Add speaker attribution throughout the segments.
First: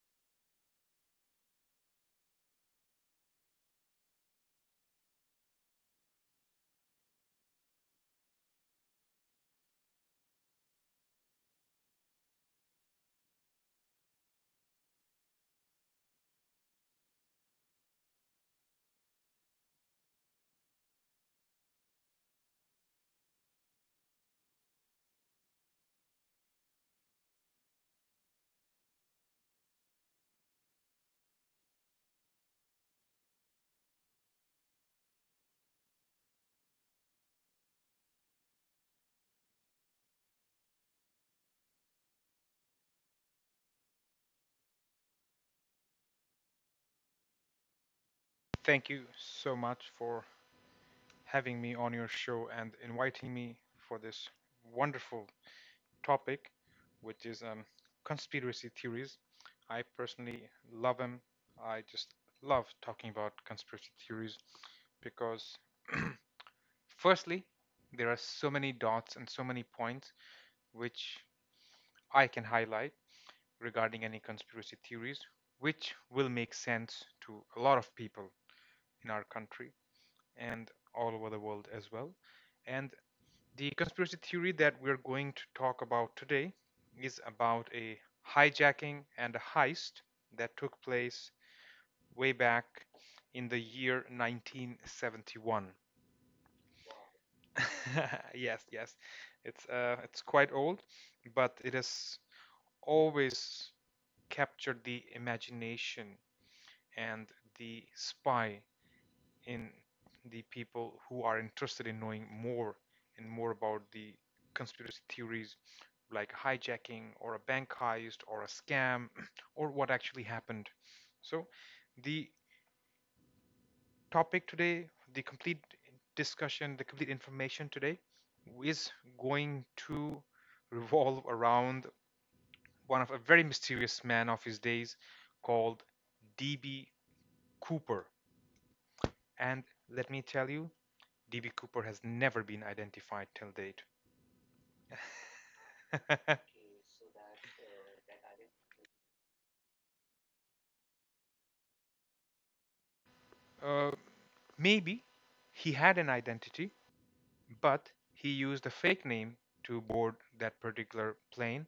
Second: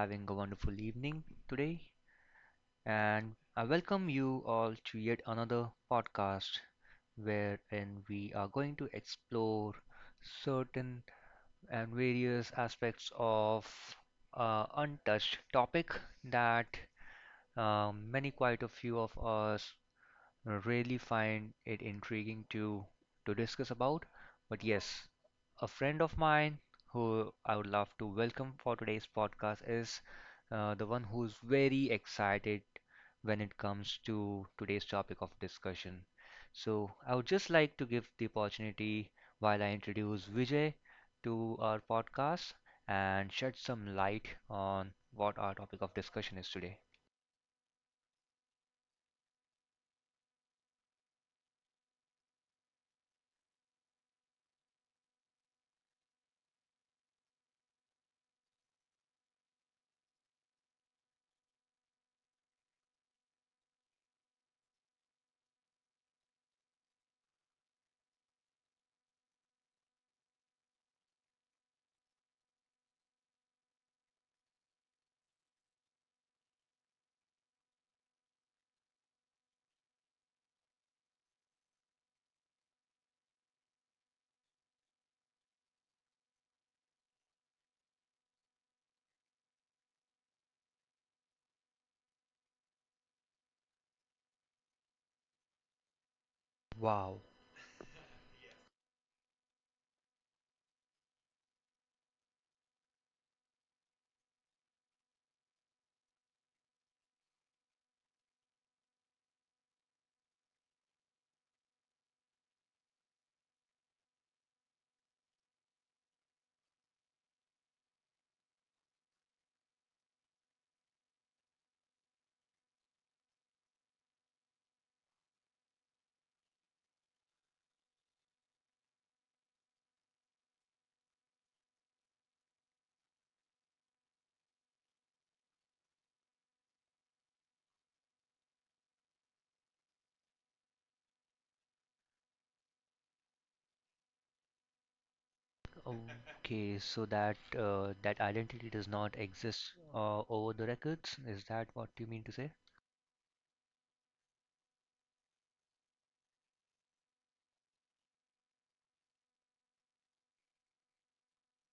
Speaker 1: having a wonderful evening today, and I welcome you all to yet another podcast wherein we are going to explore certain and various aspects of untouched topic that many quite a few of us really find it intriguing to discuss about. But yes, a friend of mine who I would love to welcome for today's podcast is the one who's very excited when it comes to today's topic of discussion. So I would just like to give the opportunity while I introduce Vijay to our podcast and shed some light on what our topic of discussion is today.
Speaker 2: Thank you so much for having me on your show and inviting me for this wonderful topic, which is conspiracy theories. I personally love them. I just love talking about conspiracy theories because, firstly, there are so many dots and so many points which I can highlight regarding any conspiracy theories, which will make sense to a lot of people in our country and all over the world as well. And the conspiracy theory that we're going to talk about today is about a hijacking and a heist that took place way back in the year 1971.
Speaker 1: Wow.
Speaker 2: Yes, yes, it's quite old, but it has always captured the imagination and the spy in the people who are interested in knowing more and more about the conspiracy theories like hijacking or a bank heist or a scam or what actually happened. So, the topic today, the complete discussion, the complete information today is going to revolve around one of a very mysterious man of his days called DB Cooper. And let me tell you, DB Cooper has never been identified till date.
Speaker 1: Okay, so that identity does not exist over the records. Is that what you mean to say?
Speaker 2: uh, Maybe he had an identity, but he used a fake name to board that particular plane,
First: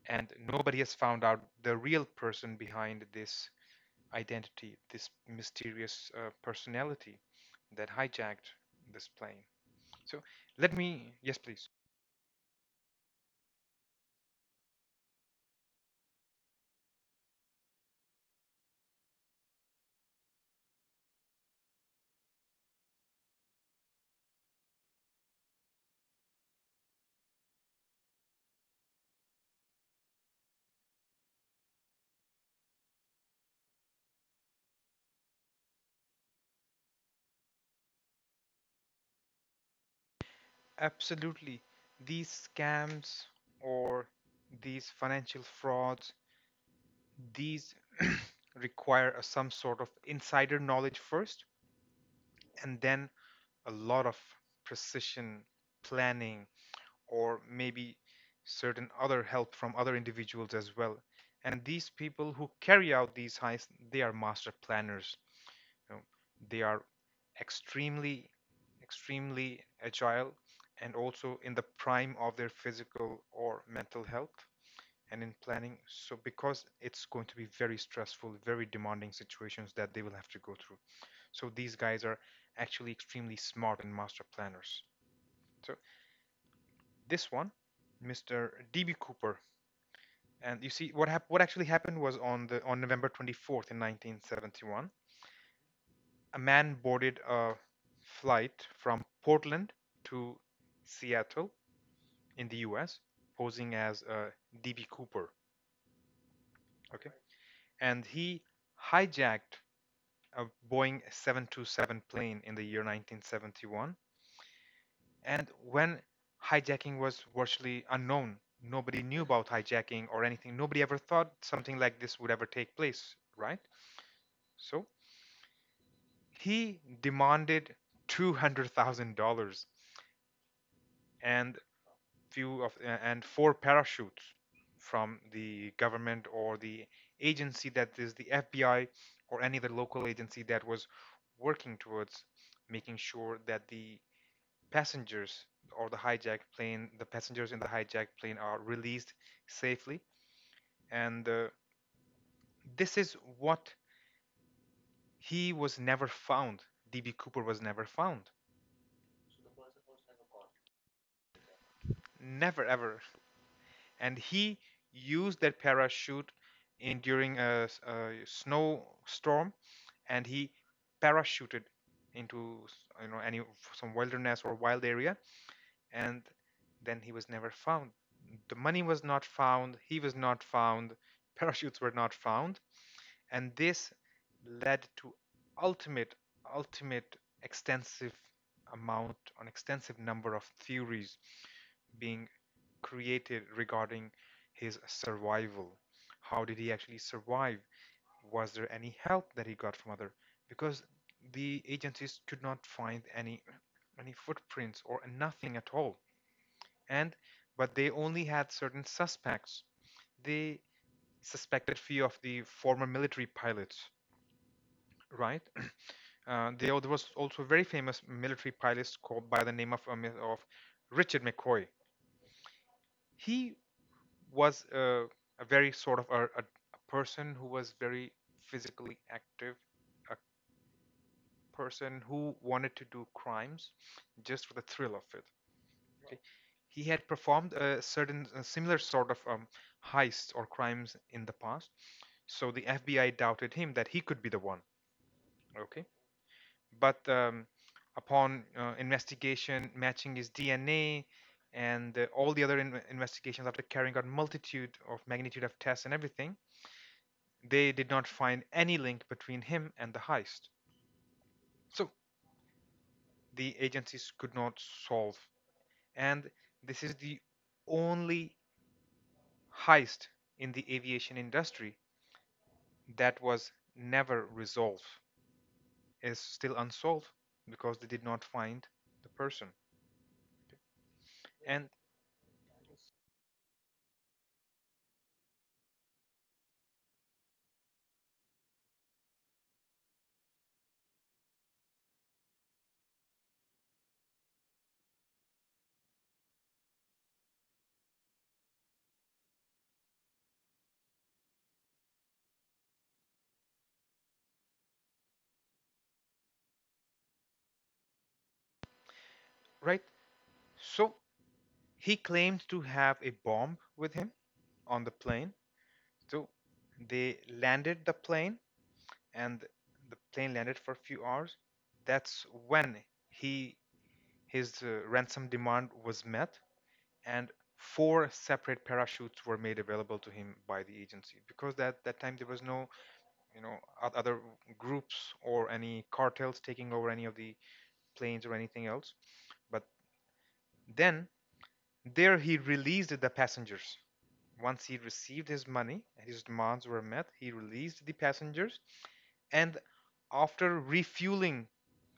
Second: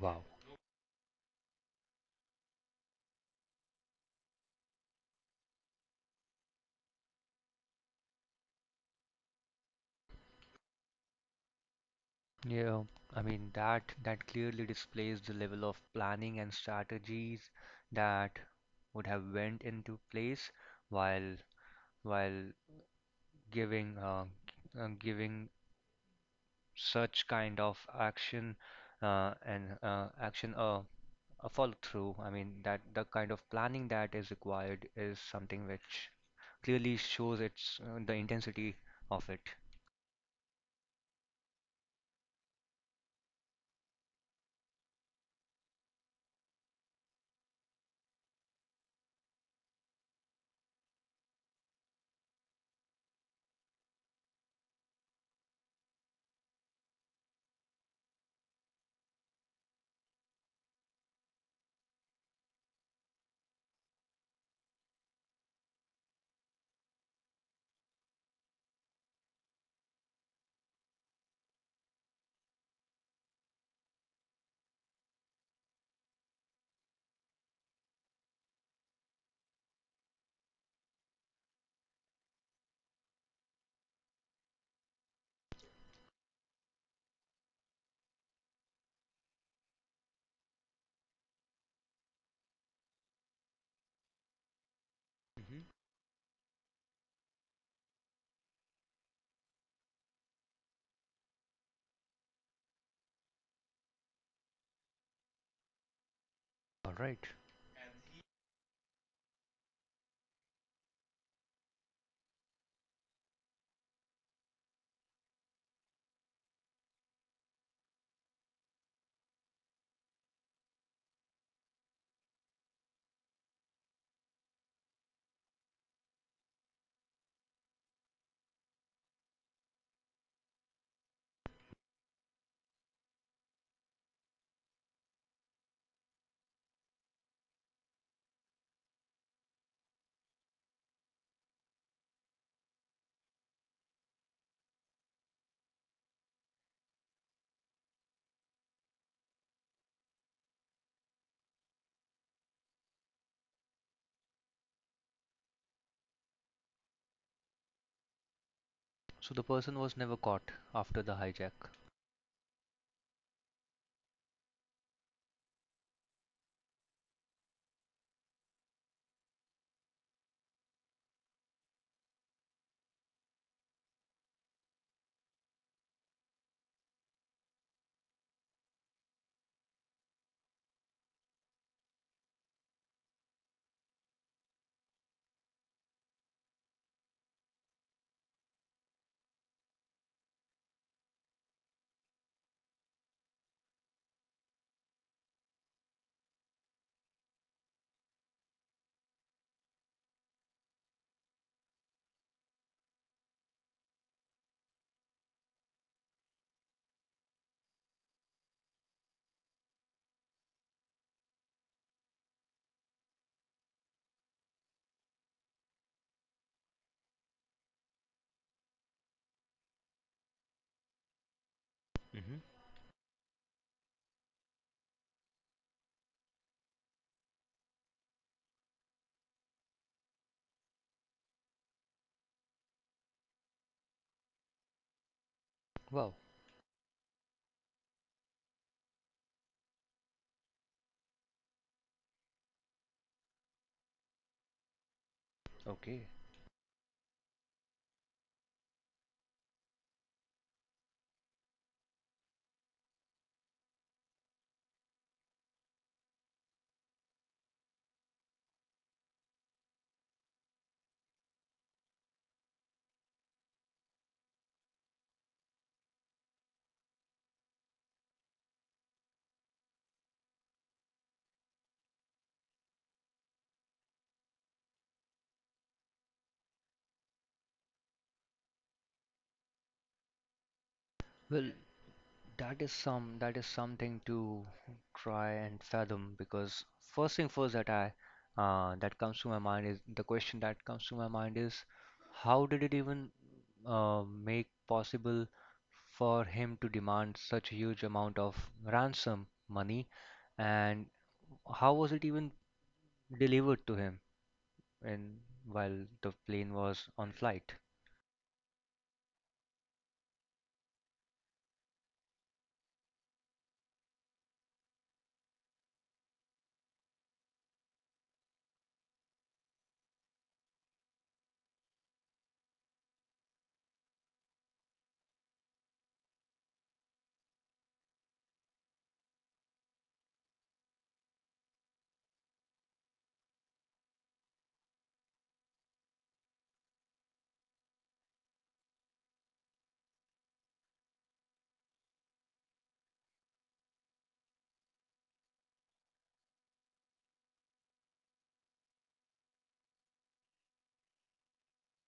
Speaker 1: Wow.
Speaker 2: and nobody has found out the real person behind this identity, this mysterious personality that hijacked this plane. So let me, yes, please.
Speaker 1: Yeah, I mean that clearly displays the level of planning and strategies that would have went into place while while giving giving such kind of action and action a follow through. I mean, that the kind of planning that is required is something which clearly shows its the intensity of it.
Speaker 2: Absolutely. These scams or these financial frauds These require some sort of insider knowledge first, and then a lot of precision planning, or maybe certain other help from other individuals as well. And these people who carry out these heists, they are master planners, you know. They are extremely, extremely agile and also in the prime of their physical or mental health and in planning. So because it's going to be very stressful, very demanding situations that they will have to go through. So these guys are actually extremely smart and master planners. So this one, Mr. D.B. Cooper, and you see what actually happened was on November 24th in 1971,
Speaker 1: Mm-hmm.
Speaker 2: a man boarded a flight from Portland to Seattle in the U.S. posing as D.B. Cooper.
Speaker 1: All
Speaker 2: Okay,
Speaker 1: right.
Speaker 2: and he hijacked a Boeing 727 plane in the year 1971. And when hijacking was virtually unknown, nobody knew about hijacking or anything. Nobody ever thought something like this would ever take place, right? So he demanded $200,000 and few of and four parachutes from the government or the agency, that is the FBI, or any other local agency that was working towards making sure that the passengers or the hijacked plane, the passengers in the hijacked plane, are released safely. And this is what, he was never found. DB Cooper was never found.
Speaker 1: So the person was never caught after the hijack.
Speaker 2: Never, ever. And he used that parachute in during a snowstorm and he parachuted into, you know, any some wilderness or wild area, and then he was never found. The money was not found, he was not found, parachutes were not found, and this led to ultimate, ultimate, extensive amount, an extensive number of theories being created regarding his survival. How did he actually survive? Was there any help that he got from other? Because the agencies could not find any footprints or nothing at all, and but they only had certain suspects. They suspected few of the former military pilots, right? There was also a very famous military pilot called by the name of Richard McCoy.
Speaker 1: Mm-hmm.
Speaker 2: He was a very sort of a person who was very physically active, a person who wanted to do crimes just for the thrill of it. Okay.
Speaker 1: Wow.
Speaker 2: He had performed a similar sort of heists or crimes in the past, so the FBI doubted him that he could be the one. Okay,
Speaker 1: Okay.
Speaker 2: but upon investigation, matching his DNA, and all the other investigations after carrying out multitude of magnitude of tests and everything, they did not find any link between him and the heist. So the agencies could not solve, and this is the only heist in the aviation industry that was never resolved, is still unsolved, because they did not find the person.
Speaker 1: Well,
Speaker 2: And
Speaker 1: That is something to try and fathom because first thing first that I that comes to my mind is the question that comes to my mind is how did it even make possible for him to demand such a huge amount of ransom money and how was it even delivered to him in while the plane was on flight?
Speaker 2: right, so he claimed to have a bomb with him on the plane. So they landed the plane, and the plane landed for a few hours. That's when he his ransom demand was met and four separate parachutes were made available to him by the agency because at that time there was no, you know, other groups or any cartels taking over any of the planes or anything else, but then there he released the passengers. Once he received his money and his demands were met, he released the passengers. And after refueling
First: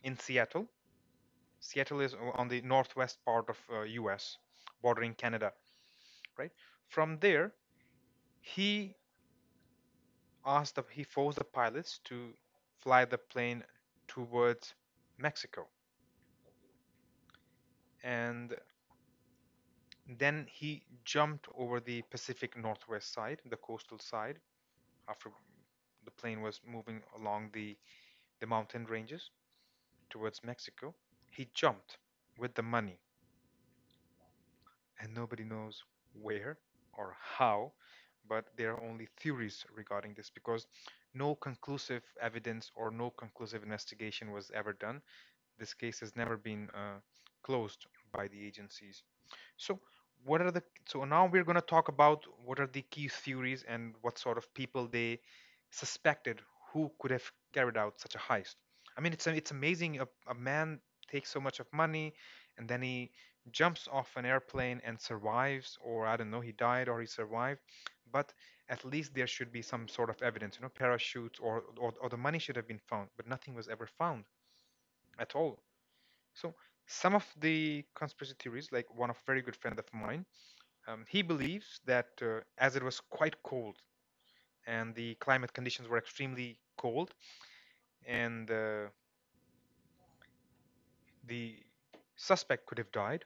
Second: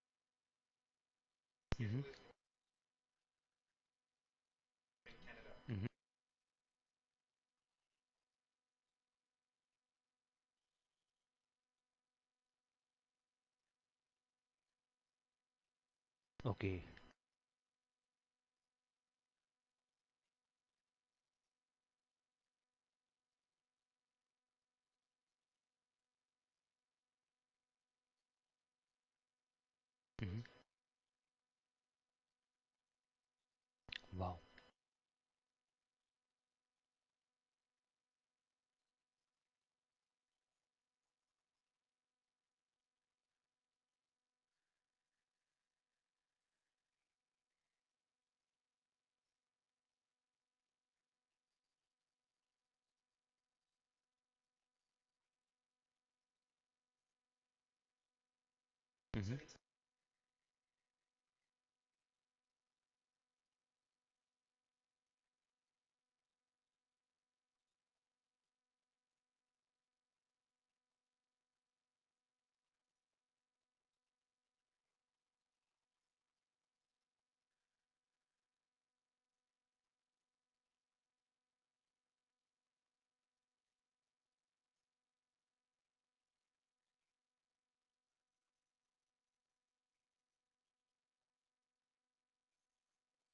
Speaker 2: in Seattle, Seattle
Speaker 1: Hmm.
Speaker 2: is on the northwest part of US, bordering Canada,
Speaker 1: Hmm.
Speaker 2: right? From there he he forced the pilots to fly the plane towards Mexico.
Speaker 1: Okay.
Speaker 2: And then he jumped over the Pacific Northwest side, the coastal side, after the plane was moving along the mountain ranges
Speaker 1: Hmm.
Speaker 2: towards Mexico. He jumped with the money,
Speaker 1: Wow.
Speaker 2: and nobody knows where or how, but there are only theories regarding this because no conclusive evidence or no conclusive investigation was ever done. This case has never been closed by the agencies. So, what are the so now we're going to talk about what are the key theories and what sort of people they suspected who could have carried out such a heist. I mean, it's
Speaker 1: Hmm.
Speaker 2: amazing, a man takes so much of money and then he jumps off an airplane and survives, or I don't know, he died or he survived. But at least there should be some sort of evidence, you know, parachutes or the money should have been found, but nothing was ever found at all. So some of the conspiracy theories, like one of very good friend of mine. He believes that as it was quite cold and the climate conditions were extremely cold, and the suspect could have died.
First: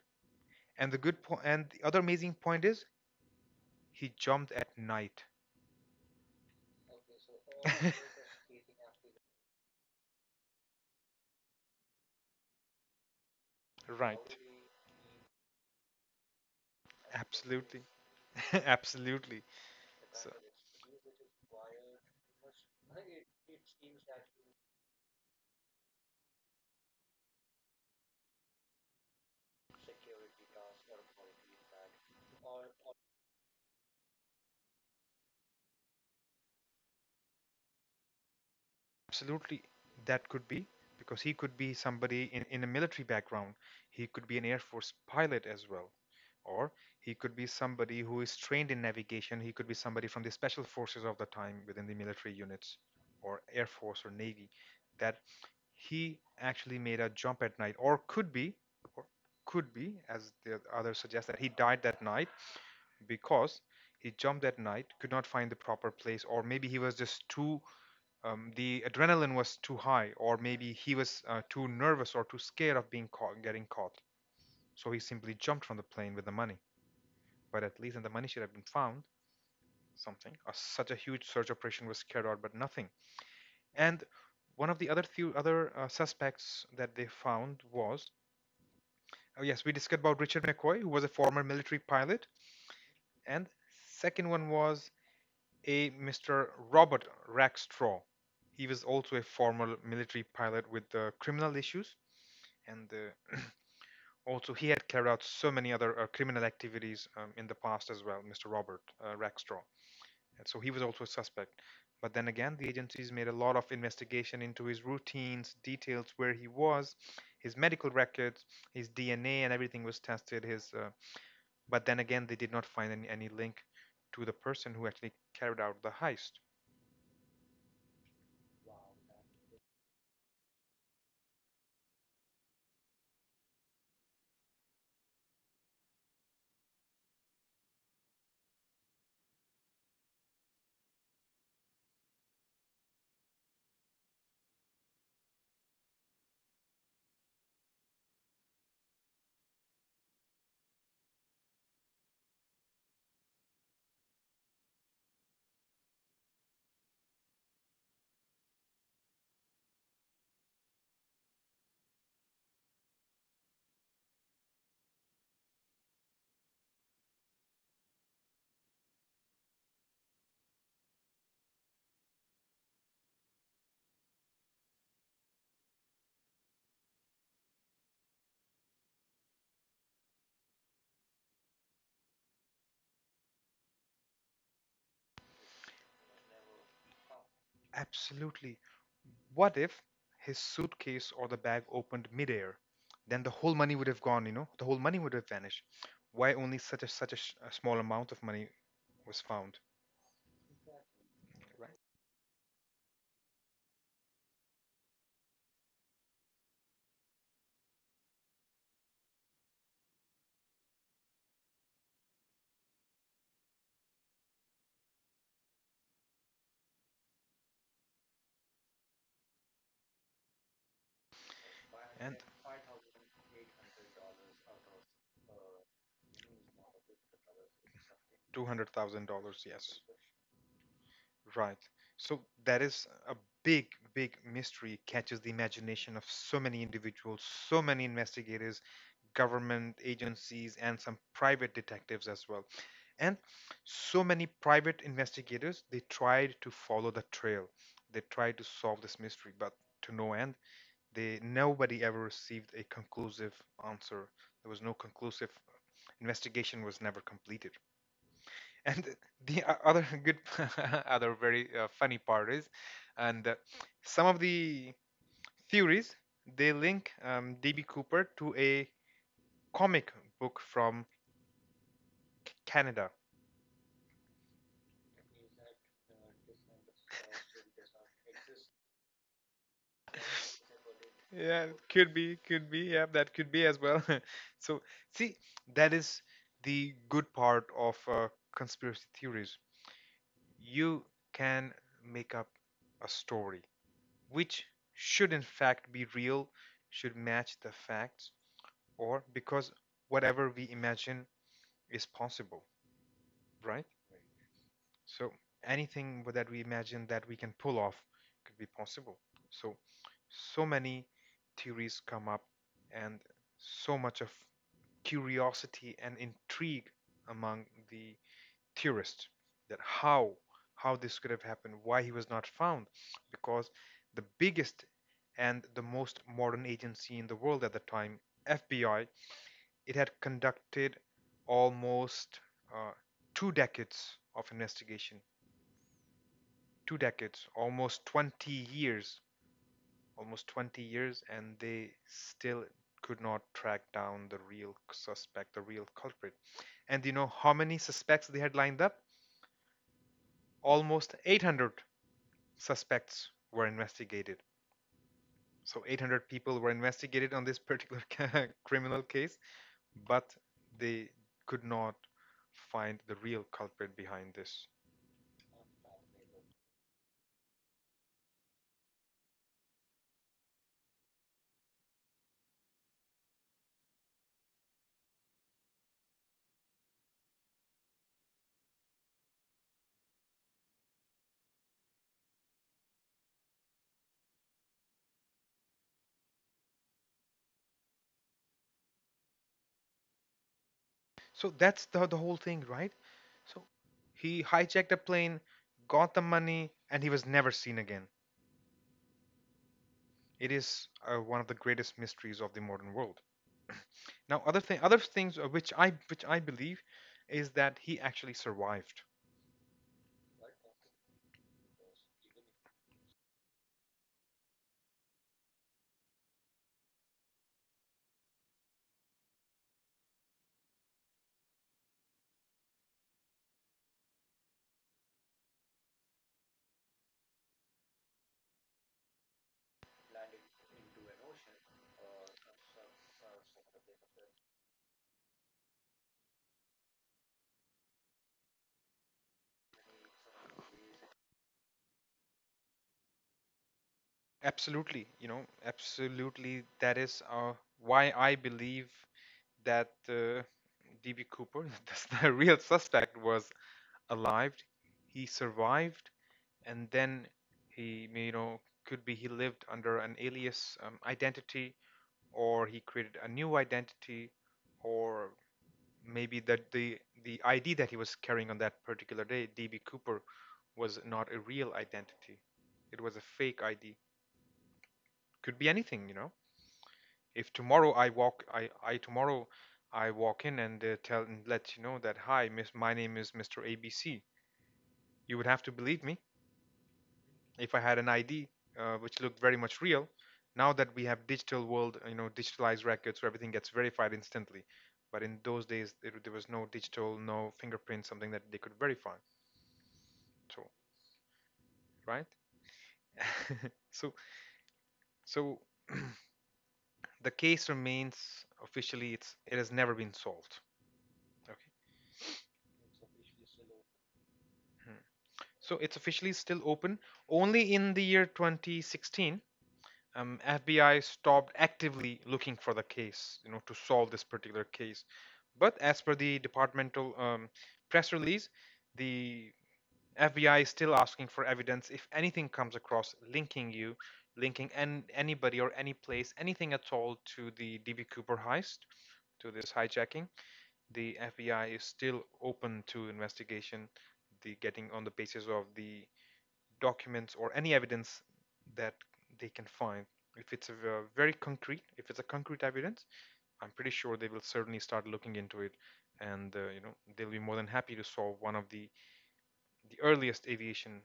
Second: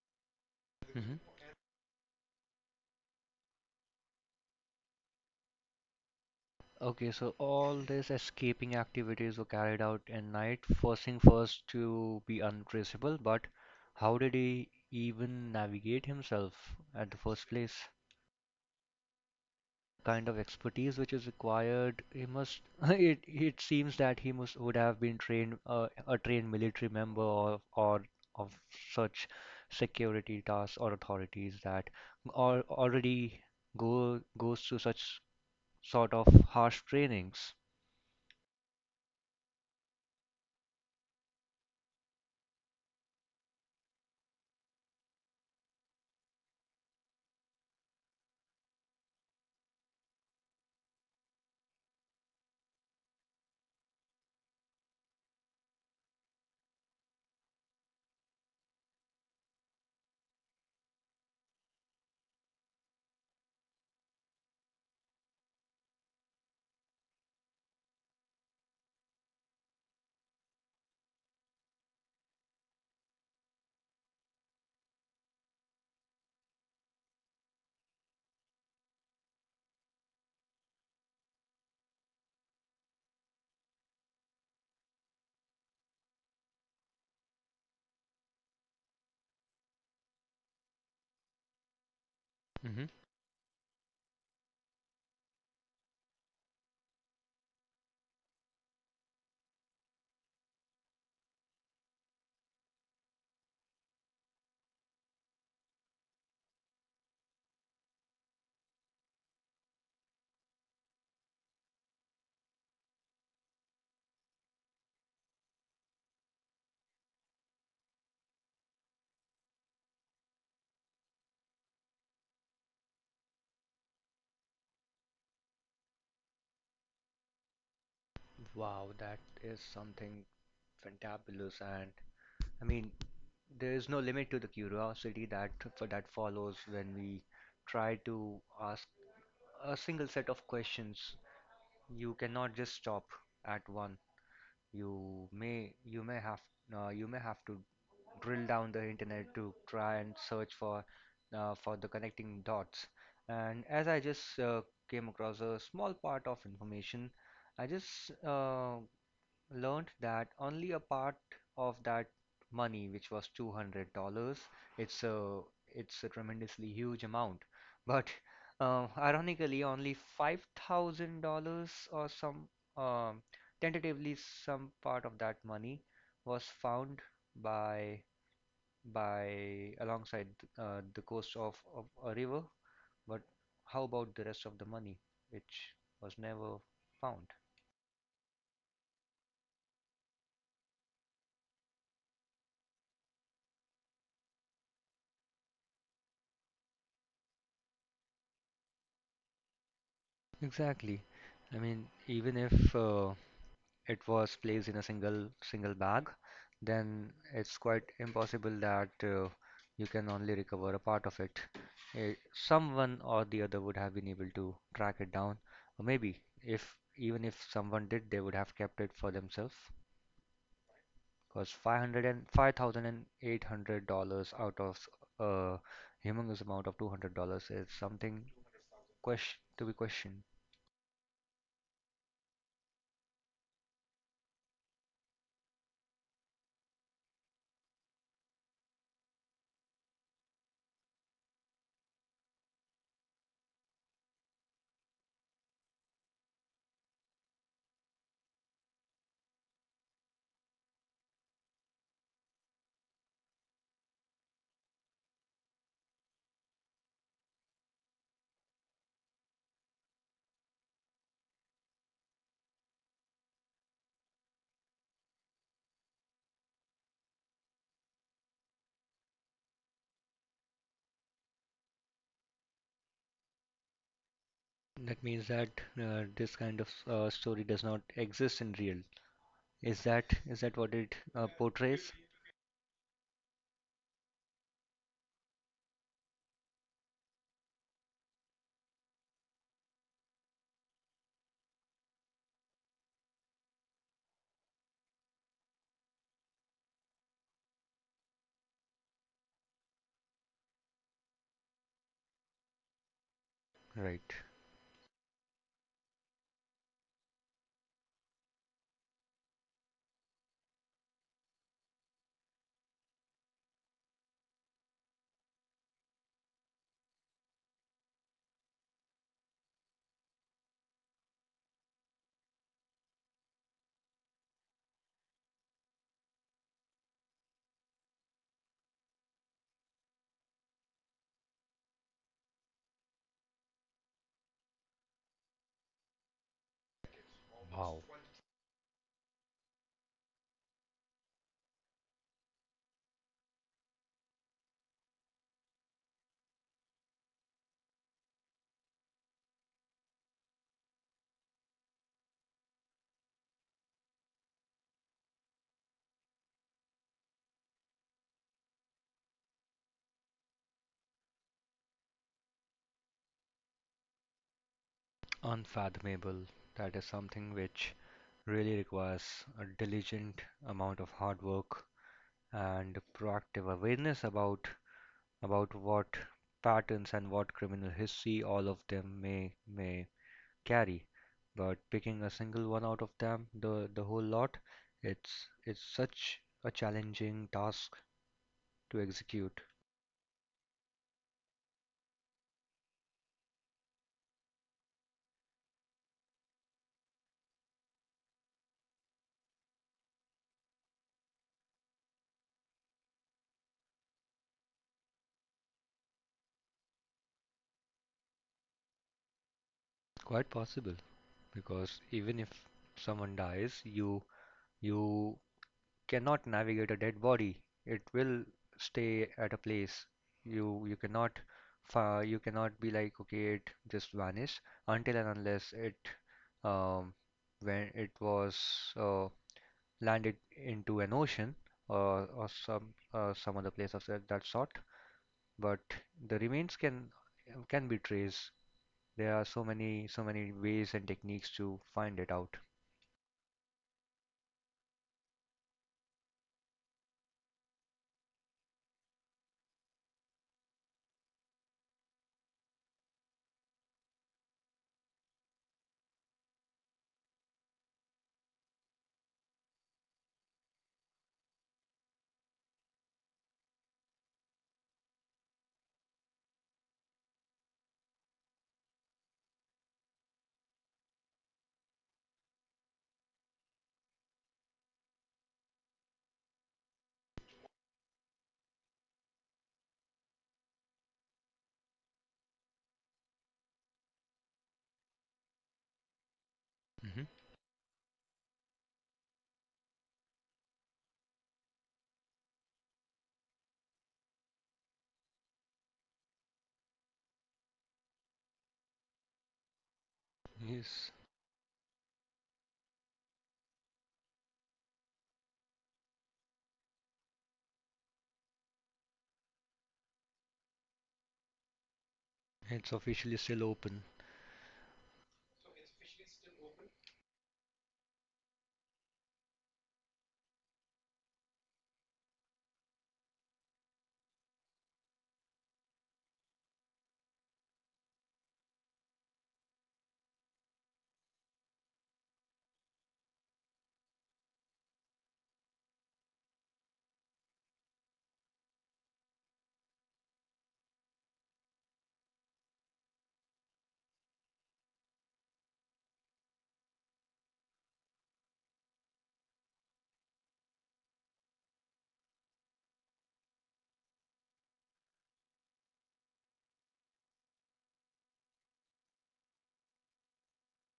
Speaker 2: And
Speaker 1: Hmm.
Speaker 2: the other amazing point is he jumped at night.
Speaker 1: Okay, so all these escaping activities were carried out in night, first thing first to be untraceable, but how did
Speaker 2: Right.
Speaker 1: he even navigate himself at the first
Speaker 2: Absolutely.
Speaker 1: place?
Speaker 2: Absolutely. So
Speaker 1: Kind of expertise which is required, he must it seems that he must would have been trained, a trained military member, or of such security tasks or authorities that or already go goes through such sort of harsh trainings.
Speaker 2: absolutely, that could be because he could be somebody in a military background. He could be an Air Force pilot as well. Or he could be somebody who is trained in navigation. He could be somebody from the special forces of the time within the military units or Air Force or Navy, that he actually made a jump at night, or could be, or could be as the others suggest that he died that night because he jumped at night, could not find the proper place, or maybe he was just too the adrenaline was too high, or maybe he was too nervous or too scared of being caught, getting caught. So he simply jumped from the plane with the money. But at least, and the money should have been found. Something. Such a huge search operation was carried out, but nothing. And one of the other few other suspects that they found was, oh yes, we discussed about Richard McCoy, who was a former military pilot,
Speaker 1: Mhm.
Speaker 2: and second one was a Mr. Robert Rackstraw. He was also a former military pilot with criminal issues, and also he had carried out so many other criminal activities in the past as well, Mr. Robert Rackstraw. And so he was also a suspect. But then again, the agencies made a lot of investigation into his routines, details where he was, his medical records, his DNA, and everything was tested. His, but then again, they did not find any link to the person who actually carried out the heist.
Speaker 1: Wow, that is something fantabulous, and I mean, there is no limit to the curiosity that follows when we try to ask a single set of questions. You cannot just stop at one. You may you may have you may have to drill down the internet to try and search for the connecting dots. And as I just came across a small part of information, I just learned that only a part of that money, which was $200, it's a it's a tremendously huge amount, but ironically, only $5,000 or some, um, tentatively, some part of that money was found by alongside the coast of a river, but how about the rest of the money, which was never found?
Speaker 2: Absolutely. What if his suitcase or the bag opened midair? Then the whole money would have gone, you know, the whole money would have vanished. Why only such a small amount of money was found?
Speaker 1: Exactly. I mean, even if it was placed in a single bag, then it's quite impossible that you can only recover a part of it. Eh, Someone or the other would have been able to track it down, or maybe if even if someone did, they would have kept it for themselves. Because five hundred
Speaker 2: And
Speaker 1: and five thousand and eight hundred dollars out of a humongous amount of $200 is something
Speaker 2: two hundred thousand
Speaker 1: question
Speaker 2: dollars,
Speaker 1: to be
Speaker 2: yes,
Speaker 1: questioned.
Speaker 2: right. So that is a big, big mystery, catches the imagination of so many individuals, so many investigators, government agencies and some private detectives as well, and so many private investigators. They tried to follow the trail, they tried to solve this mystery, but to no end. They, nobody ever received a conclusive answer. There was no conclusive investigation, was never completed. And the o- other good other very funny part is, and some of the theories, they link DB Cooper to a comic book from Canada.
Speaker 1: That means that this kind of story does not exist in real. Is that what it
Speaker 2: Yeah,
Speaker 1: portrays?
Speaker 2: could be, could be. Yeah, that could be as well. So, see, that is the good part of conspiracy theories. You can make up a story which should, in fact, be real, should match the facts, or because whatever we imagine is possible, right?
Speaker 1: Right.
Speaker 2: So anything that we imagine that we can pull off could be possible. So so many theories come up and so much of curiosity and intrigue among the theorists that how this could have happened, why he was not found, because the biggest and the most modern agency in the world at the time, FBI, it had conducted almost uh, two decades of investigation, two decades,
Speaker 1: Wow.
Speaker 2: almost 20 years, almost 20 years, and they still could not track down the real suspect, the real culprit. And you know how many suspects they had lined up? Almost 800 suspects were investigated. So 800 people were investigated on this particular criminal case, but they could not find the real culprit behind this.
Speaker 1: Unfathomable. That is something which really requires a diligent amount of hard work and proactive awareness about what patterns and what criminal history all of them may carry. But picking a single one out of them, the whole lot, it's such a challenging task to execute.
Speaker 2: So that's the whole thing, right? So he hijacked a plane, got the money, and he was never seen again. It is one of the greatest mysteries of the modern world. Now, other thing, other things which I believe is that he actually survived.
Speaker 1: Quite possible, because even if someone dies, you cannot navigate a dead body. It will stay at a place. You you cannot you cannot be like, okay, it just vanished, until and unless it, um, when it was uh, landed into an ocean, or some, some other place of that sort. But the remains can be traced. There are so many ways and techniques to find it out.
Speaker 2: Absolutely, you know, absolutely. That is why I believe that DB Cooper, that's the real suspect, was alive. He survived, and then he, you know, could be he lived under an alias identity, or he created a new identity, or maybe that the ID that he was carrying on that particular day, DB Cooper, was not a real identity. It was a fake ID, could be anything, you know. If tomorrow I walk, I tomorrow I walk in and tell and let you know that hi miss, my name is Mr ABC, you would have to believe me
Speaker 1: Hmm.
Speaker 2: if I had an ID which looked very much real. Now that we have digital world, you know, digitalized records, so everything gets verified instantly. But in those days, there was no digital, no fingerprint, something that they could verify. So,
Speaker 1: Yes,
Speaker 2: right? So, so the case remains, officially it's, it has never been solved. Okay.
Speaker 1: it's officially still open.
Speaker 2: Hmm. So it's officially still open. Only in the year 2016 FBI stopped actively looking for the case, you know, to solve this particular case. But as per the departmental press release, the FBI is still asking for evidence if anything comes across linking you, linking an anybody or any place, anything at all to the DB Cooper heist, to this hijacking. The FBI is still open to investigation, the getting on the basis of the documents or any evidence that they can find. If it's a very concrete, if it's a concrete evidence, I'm pretty sure they will certainly start looking into it, and you know, they'll be more than happy to solve one of the earliest aviation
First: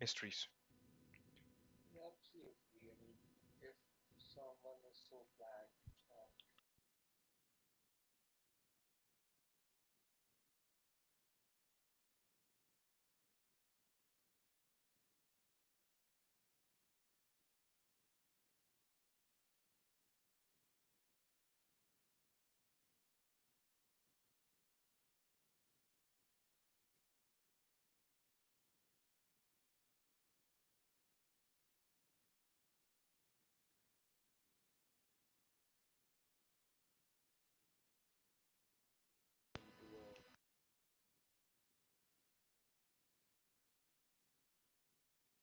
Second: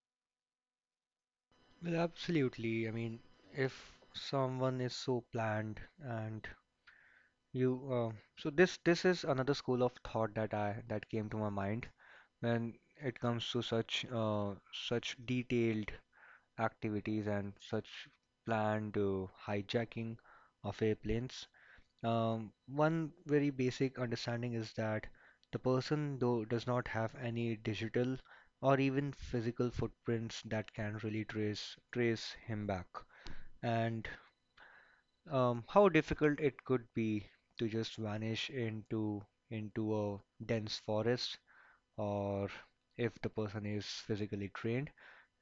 Speaker 2: mysteries.
Speaker 1: Well, absolutely. I mean, if someone is so planned and you, uh, so this is another school of thought that I that came to my mind when it comes to such, detailed activities and such planned hijacking of airplanes. One very basic understanding is that the person, though, does not have any digital or even physical footprints that can really trace him back, and how difficult it could be to just vanish into a dense forest, or if the person is physically trained,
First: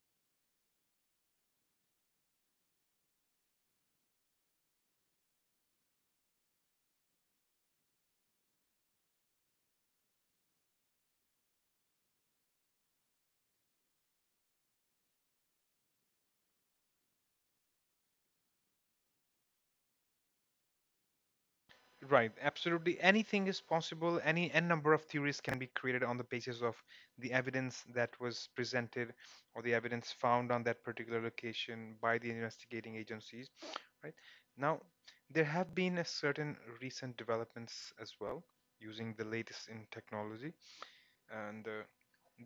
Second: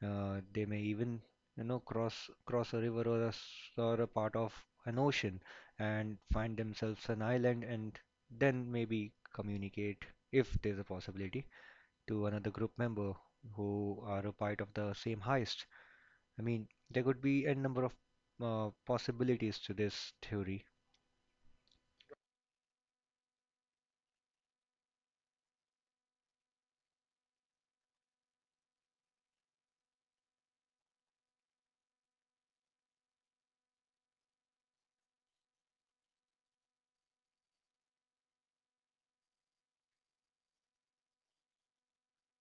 Speaker 1: they may even, you know, cross a river or a part of an ocean and find themselves an island and then maybe communicate, if there's a possibility, to another group member who are a part of the same heist. I mean, there could be a number of possibilities to this theory.
Speaker 2: Right, absolutely. Anything is possible. Any n number of theories can be created on the basis of the evidence that was presented or the evidence found on that particular location by the investigating agencies. Right now, there have been a certain recent developments as well using the latest in technology, and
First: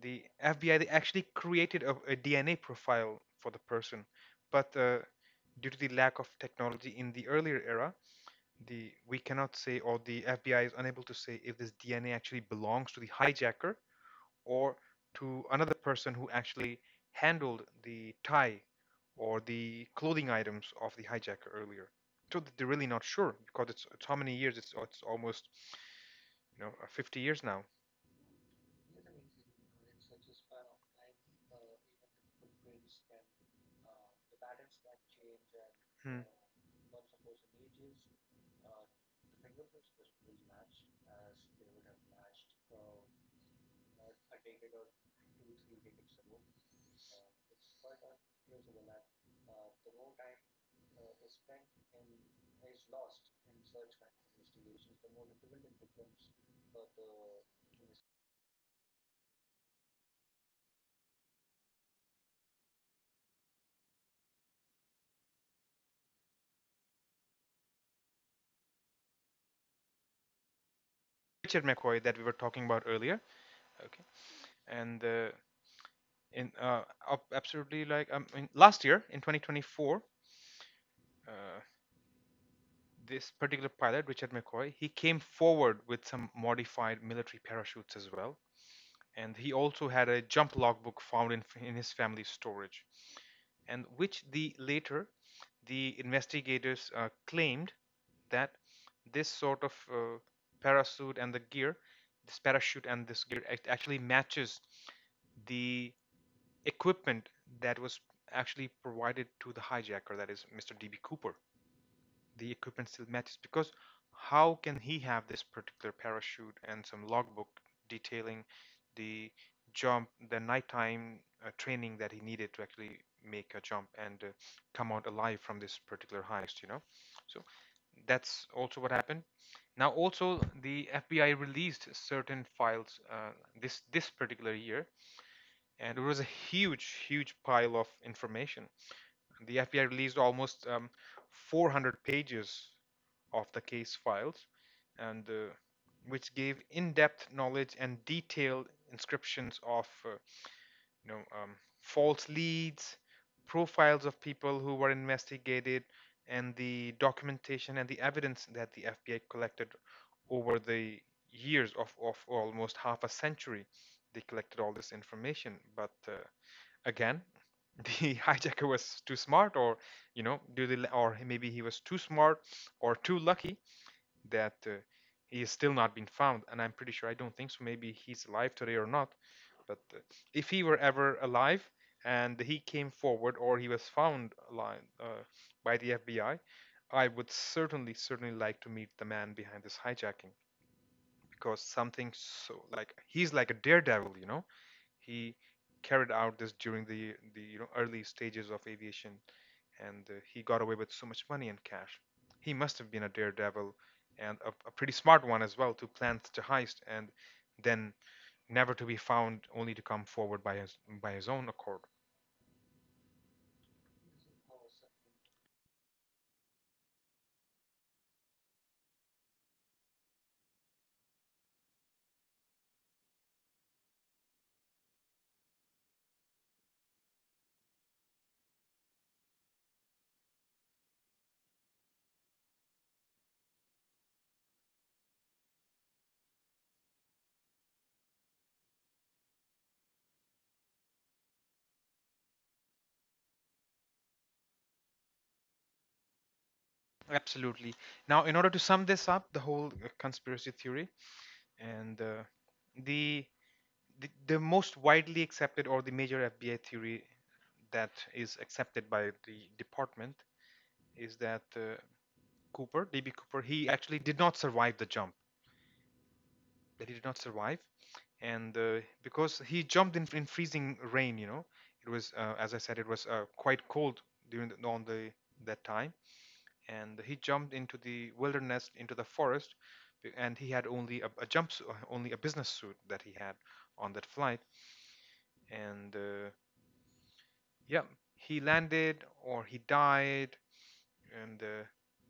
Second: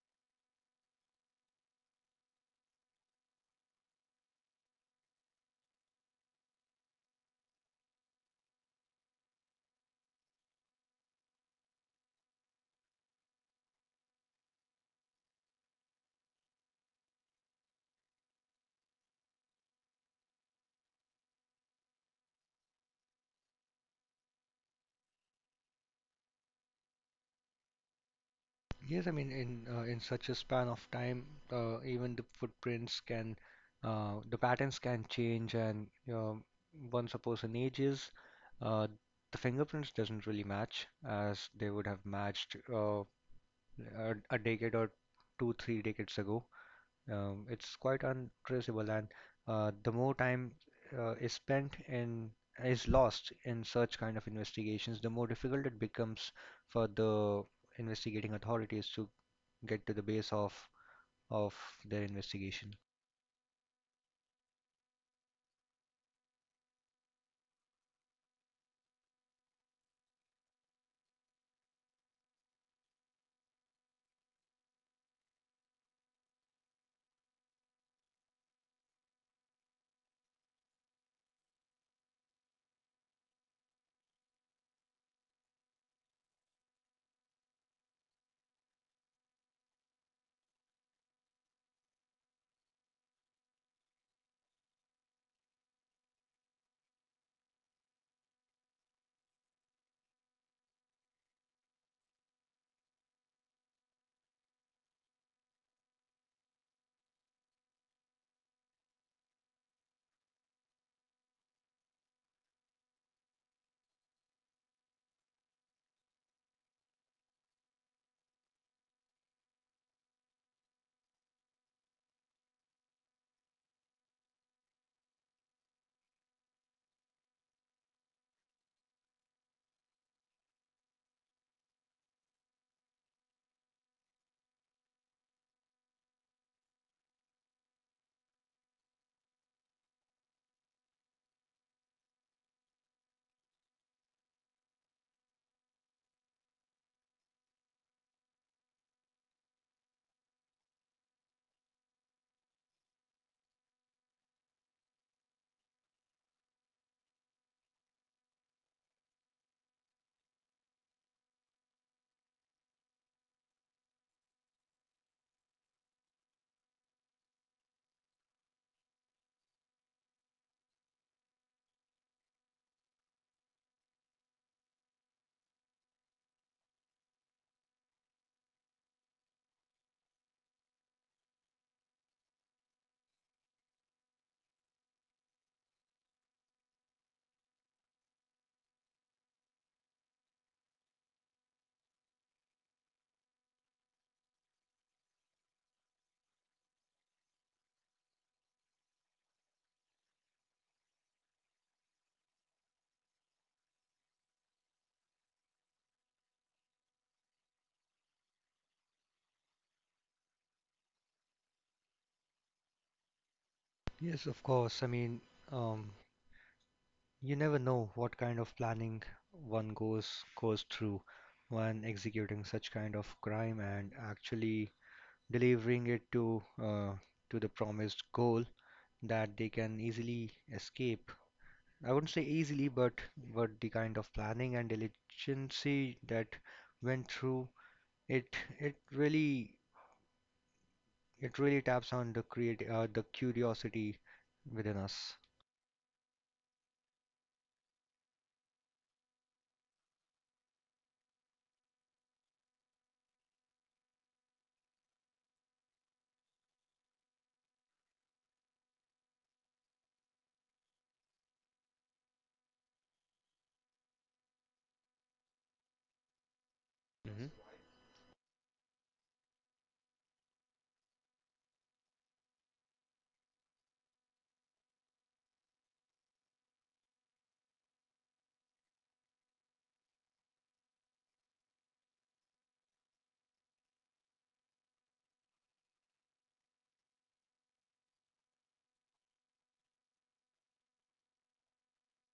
Speaker 2: the FBI, they actually created a DNA profile for the person, but due to the lack of technology in the earlier era, the we cannot say or the FBI is unable to say if this DNA actually belongs to the hijacker or to another person who actually handled the tie or the clothing items of the hijacker earlier. So they're really not sure because it's how many years? It's almost, you know, 50 years now.
Speaker 1: Yes, I mean, in such a span of time, even the footprints can, the patterns can change, and
Speaker 2: Hmm.
Speaker 1: um once a person ages, uh, the fingerprints doesn't really match as they would have matched, a, decade or two, three decades ago. It's quite untraceable, and the more time uh, is spent in is lost in such kind of investigations, the more difficult it becomes for the investigating authorities to get to the base of their investigation.
Speaker 2: Richard McCoy that we were talking about earlier. Okay, and in absolutely, like last year in 2024, uh, this particular pilot, Richard McCoy, he came forward with some modified military parachutes as well. And he also had a jump logbook found in his family's storage, and which the later the investigators claimed that this sort of parachute and the gear, this parachute and this gear actually matches the equipment that was actually provided to the hijacker, that is Mr. DB Cooper. The equipment still matches because how can he have this particular parachute and some logbook detailing the jump, the nighttime training that he needed to actually make a jump and come out alive from this particular heist, you know? So that's also what happened. Now, also the FBI released certain files this this particular year, and it was a huge, huge pile of information. The FBI released almost 400 pages of the case files, and which gave in-depth knowledge and detailed inscriptions of you know, false leads, profiles of people who were investigated, and the documentation and the evidence that the FBI collected over the years of almost half a century. They collected all this information, but again the hijacker was too smart, or you know do the, or maybe he was too smart or too lucky, that he is still not been found. And I'm pretty sure, I don't think so, maybe he's alive today or not, but if he were ever alive and he came forward, or he was found alive by the FBI, I would certainly, certainly like to meet the man behind this hijacking, because something so, like, he's like a daredevil, you know. He carried out this during the you know, early stages of aviation, and he got away with so much money and cash. He must have been a daredevil and a pretty smart one as well to plan such a heist and then never to be found, only to come forward by his own accord.
Speaker 1: Yes, of course. I mean, um, you never know what kind of planning one goes through when executing such kind of crime and actually delivering it to the promised goal. That they can easily escape. I wouldn't say easily, but the kind of planning and diligency that went through, it it really it really taps on the curiosity within us.
Speaker 2: Absolutely. Now, in order to sum this up, the whole conspiracy theory and the, the most widely accepted or the major FBI theory that is accepted by the department is that Cooper, DB Cooper, he actually did not survive the jump. That he did not
Speaker 1: Mhm.
Speaker 2: survive, and because he jumped in freezing rain, you know, it was as I said, it was quite cold during on the that time, and he jumped into the wilderness, into the forest, and he had only a jump, only a business suit that he had on that flight, and yeah, he landed or he died, and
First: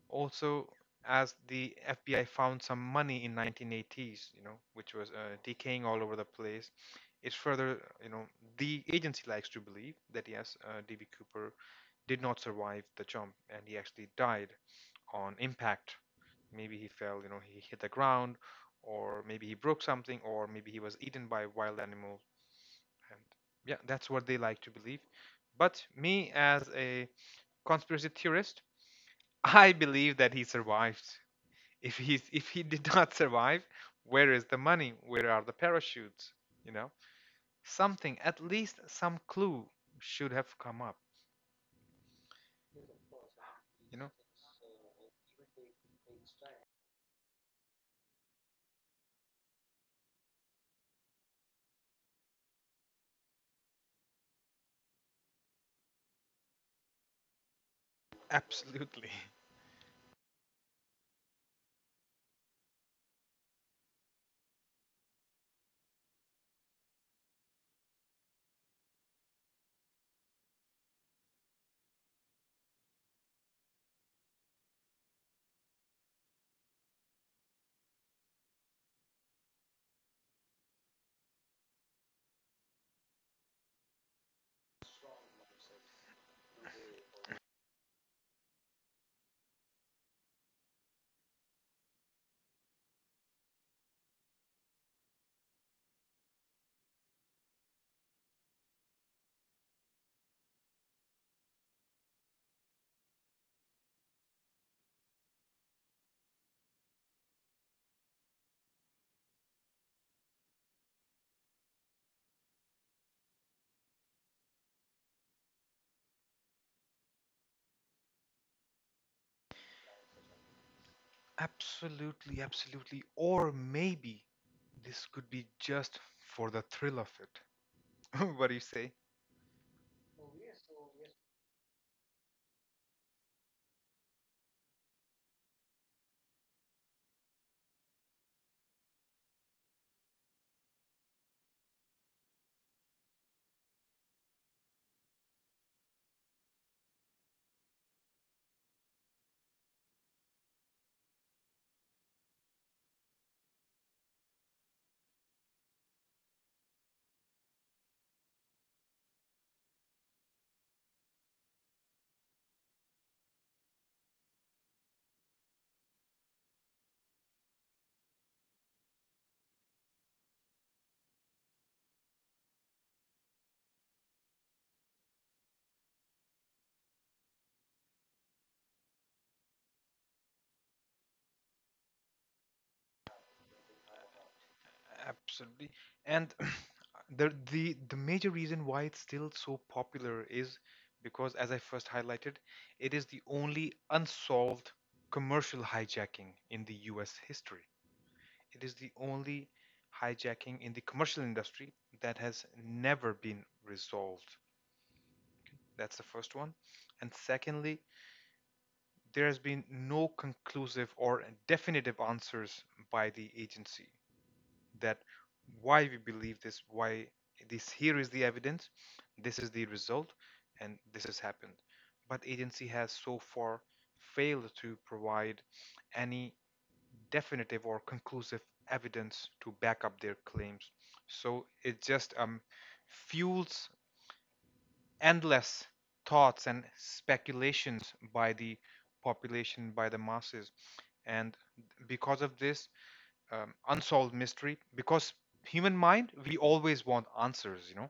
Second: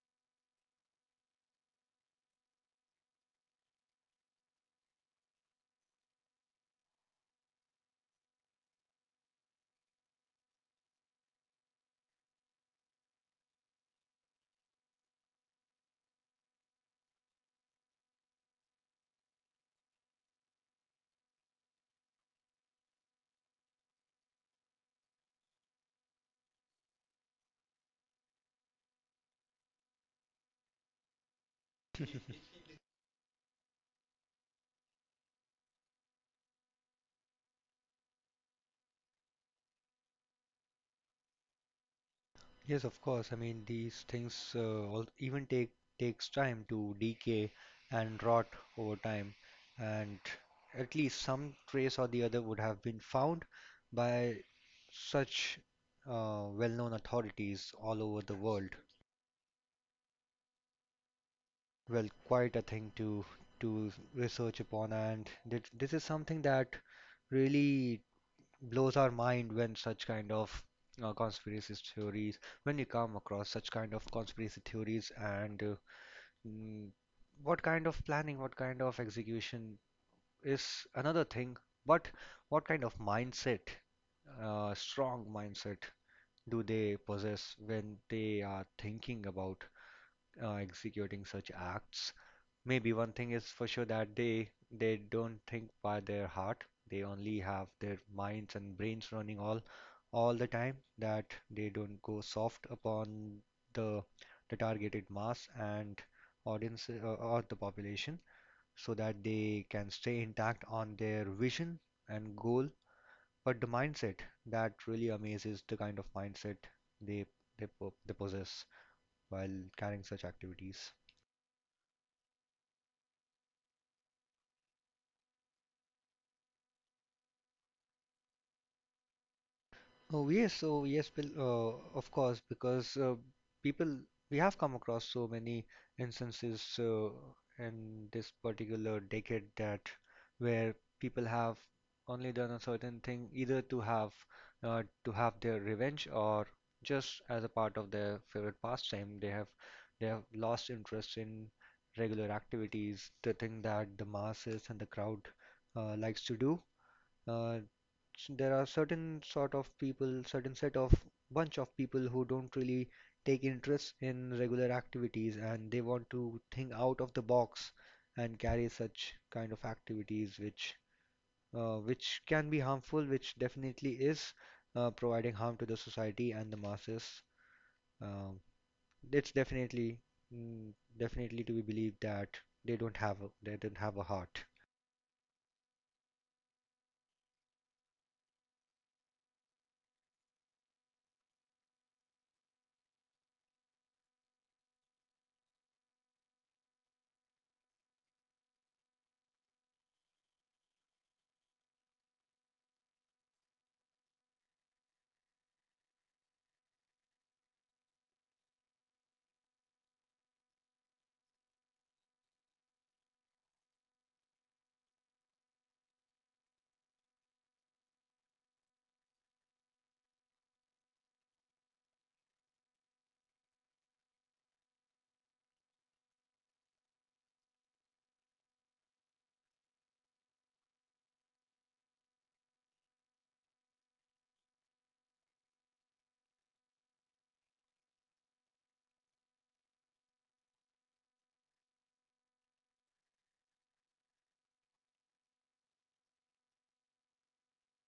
Speaker 2: also as the FBI found some money in 1980s, you know, which was decaying all over the place. It's further, you know, the agency likes to believe that yes, D.B. Cooper did not survive the jump, and he actually died on impact. Maybe he fell, you know, he hit the ground, or maybe he broke something, or maybe he was eaten by a wild animal. And yeah, that's what they like to believe. But me, as a conspiracy theorist, I believe that he survived. If he's, if he did not survive, where is the money? Where are the parachutes? You know, something, at least some clue, should have come up.
Speaker 1: Yes, of course. I mean,
Speaker 2: You
Speaker 1: these
Speaker 2: know,
Speaker 1: things, even takes time to decay and rot over time, and at least some trace or the other would have been found by such, well-known authorities all over the world.
Speaker 2: absolutely,
Speaker 1: Well, quite a thing to research upon, and th this is something that really blows our mind when such kind of, conspiracy theories, when you come across such kind of conspiracy theories, and mm, what kind of planning, what kind of execution is another thing, but what kind of mindset, strong mindset, do they possess when they are thinking about executing such acts. Maybe one thing is for sure, that they don't think by their heart. They only have their minds and brains running all the time. That they don't go soft upon the the targeted mass and audience, or the population, so that they can stay intact on their vision and goal. But the mindset that really amazes, the kind of mindset they they possess while carrying such activities.
Speaker 2: absolutely, absolutely. Or maybe this could be just for the thrill of it. What do you say?
Speaker 1: Oh yes, so yes, Bill, of course, because, people, we have come across so many instances, in this particular decade that where people have only done a certain thing either to have, their revenge, or just as a part of their favorite pastime, they have lost interest in regular activities, the thing that the masses and the crowd likes to do. Uh, there are certain sort of people, certain set of bunch of people who don't really take interest in regular activities, and they want to think out of the box and carry such kind of activities, which can be harmful, which definitely is providing harm to the society and the masses. Um it's definitely, mm, definitely, to be believed that they don't they don't have a heart.
Speaker 2: Absolutely. And the major reason why it's still so popular is because, as I first highlighted, it is the only unsolved commercial hijacking in the US history. It is the only hijacking in the commercial industry that has never been resolved. That's the first one. And secondly, there has been no conclusive or definitive answers by the agency. That why we believe this, why this, here is the evidence, this is the result, and this has happened. But agency has so far failed to provide any definitive or conclusive evidence to back up their claims. So it just fuels endless thoughts and speculations by the population, by the masses. And because of this, unsolved mystery, because human mind, we always want answers, you know.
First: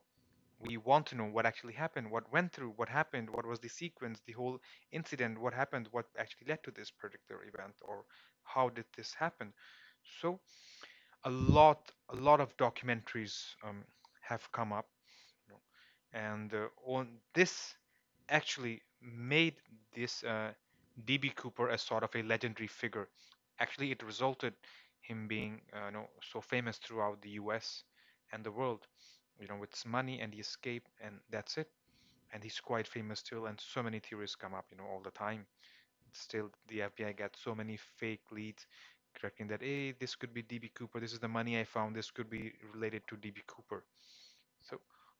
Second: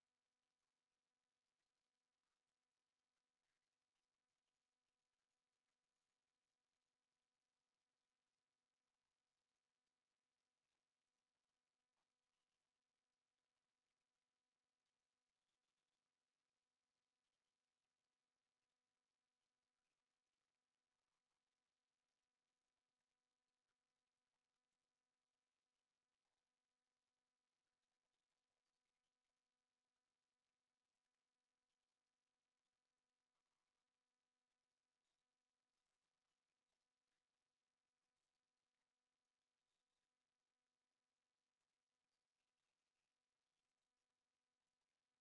Speaker 2: We want to know what actually happened, what went through, what happened, what was the sequence, the whole incident, what happened, what actually led to this particular event, or how did this happen. So a lot, of documentaries um, have come up, you know. And on this actually made this DB Cooper as sort of a legendary figure. Actually, it resulted him being you know, so famous throughout the U.S. and the world. You know, with his money and the escape, and that's it. And he's quite famous still, and so many theories come up, you know, all the time. Still, the FBI got so many fake leads, correcting that, hey, this could be DB Cooper. This is the money I found. This could be related to DB Cooper. So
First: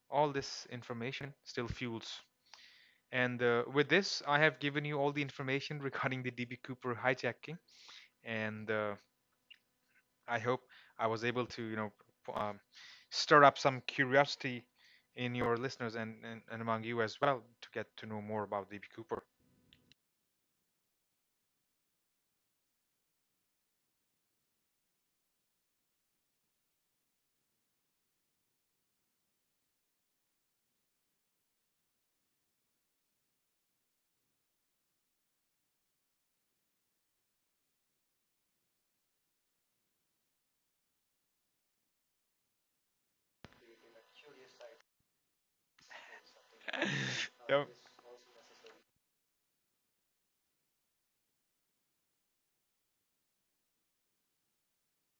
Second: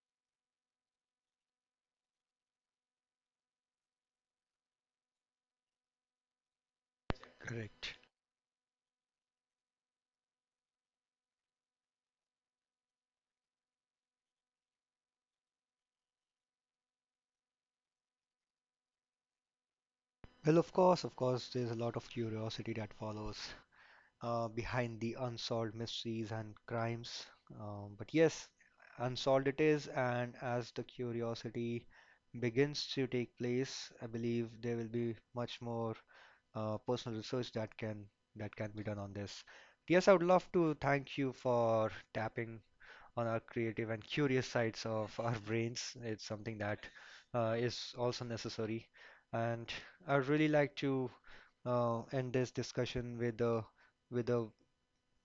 Speaker 2: all this information still fuels. And with this, I have given you all the information regarding the DB Cooper hijacking,
Speaker 1: Correct.
Speaker 2: and I hope I was able to, you know, p- um, stir up some curiosity in your listeners and, and among you as well to get to know more about DB Cooper.
Speaker 1: Well, of course, there's a lot of curiosity that follows behind the unsolved mysteries and crimes. But yes, unsolved it is, and as the curiosity begins to take place, I believe there will be much more personal research that can be done on this. Yes, I would love to thank you for tapping on our creative and curious sides of our brains. It's something that
Speaker 2: Yeah.
Speaker 1: is also necessary, and I'd really like to end this discussion with a with a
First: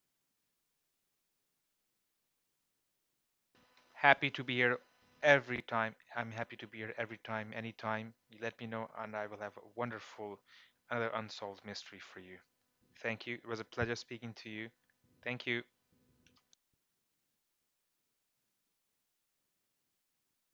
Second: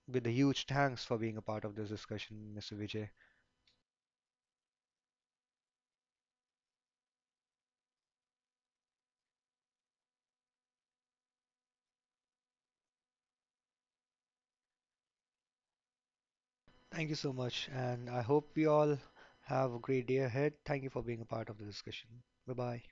Speaker 1: huge thanks for being a part of this discussion, Mr. Vijay.
Speaker 2: Happy to be here every time. I'm happy to be here every time, anytime. You let me know, and I will have a wonderful, another unsolved mystery for you. Thank you. It was a pleasure speaking to you. Thank you.
Speaker 1: Thank you so much, and I hope we all have a great day ahead. Thank you for being a part of the discussion. Bye bye.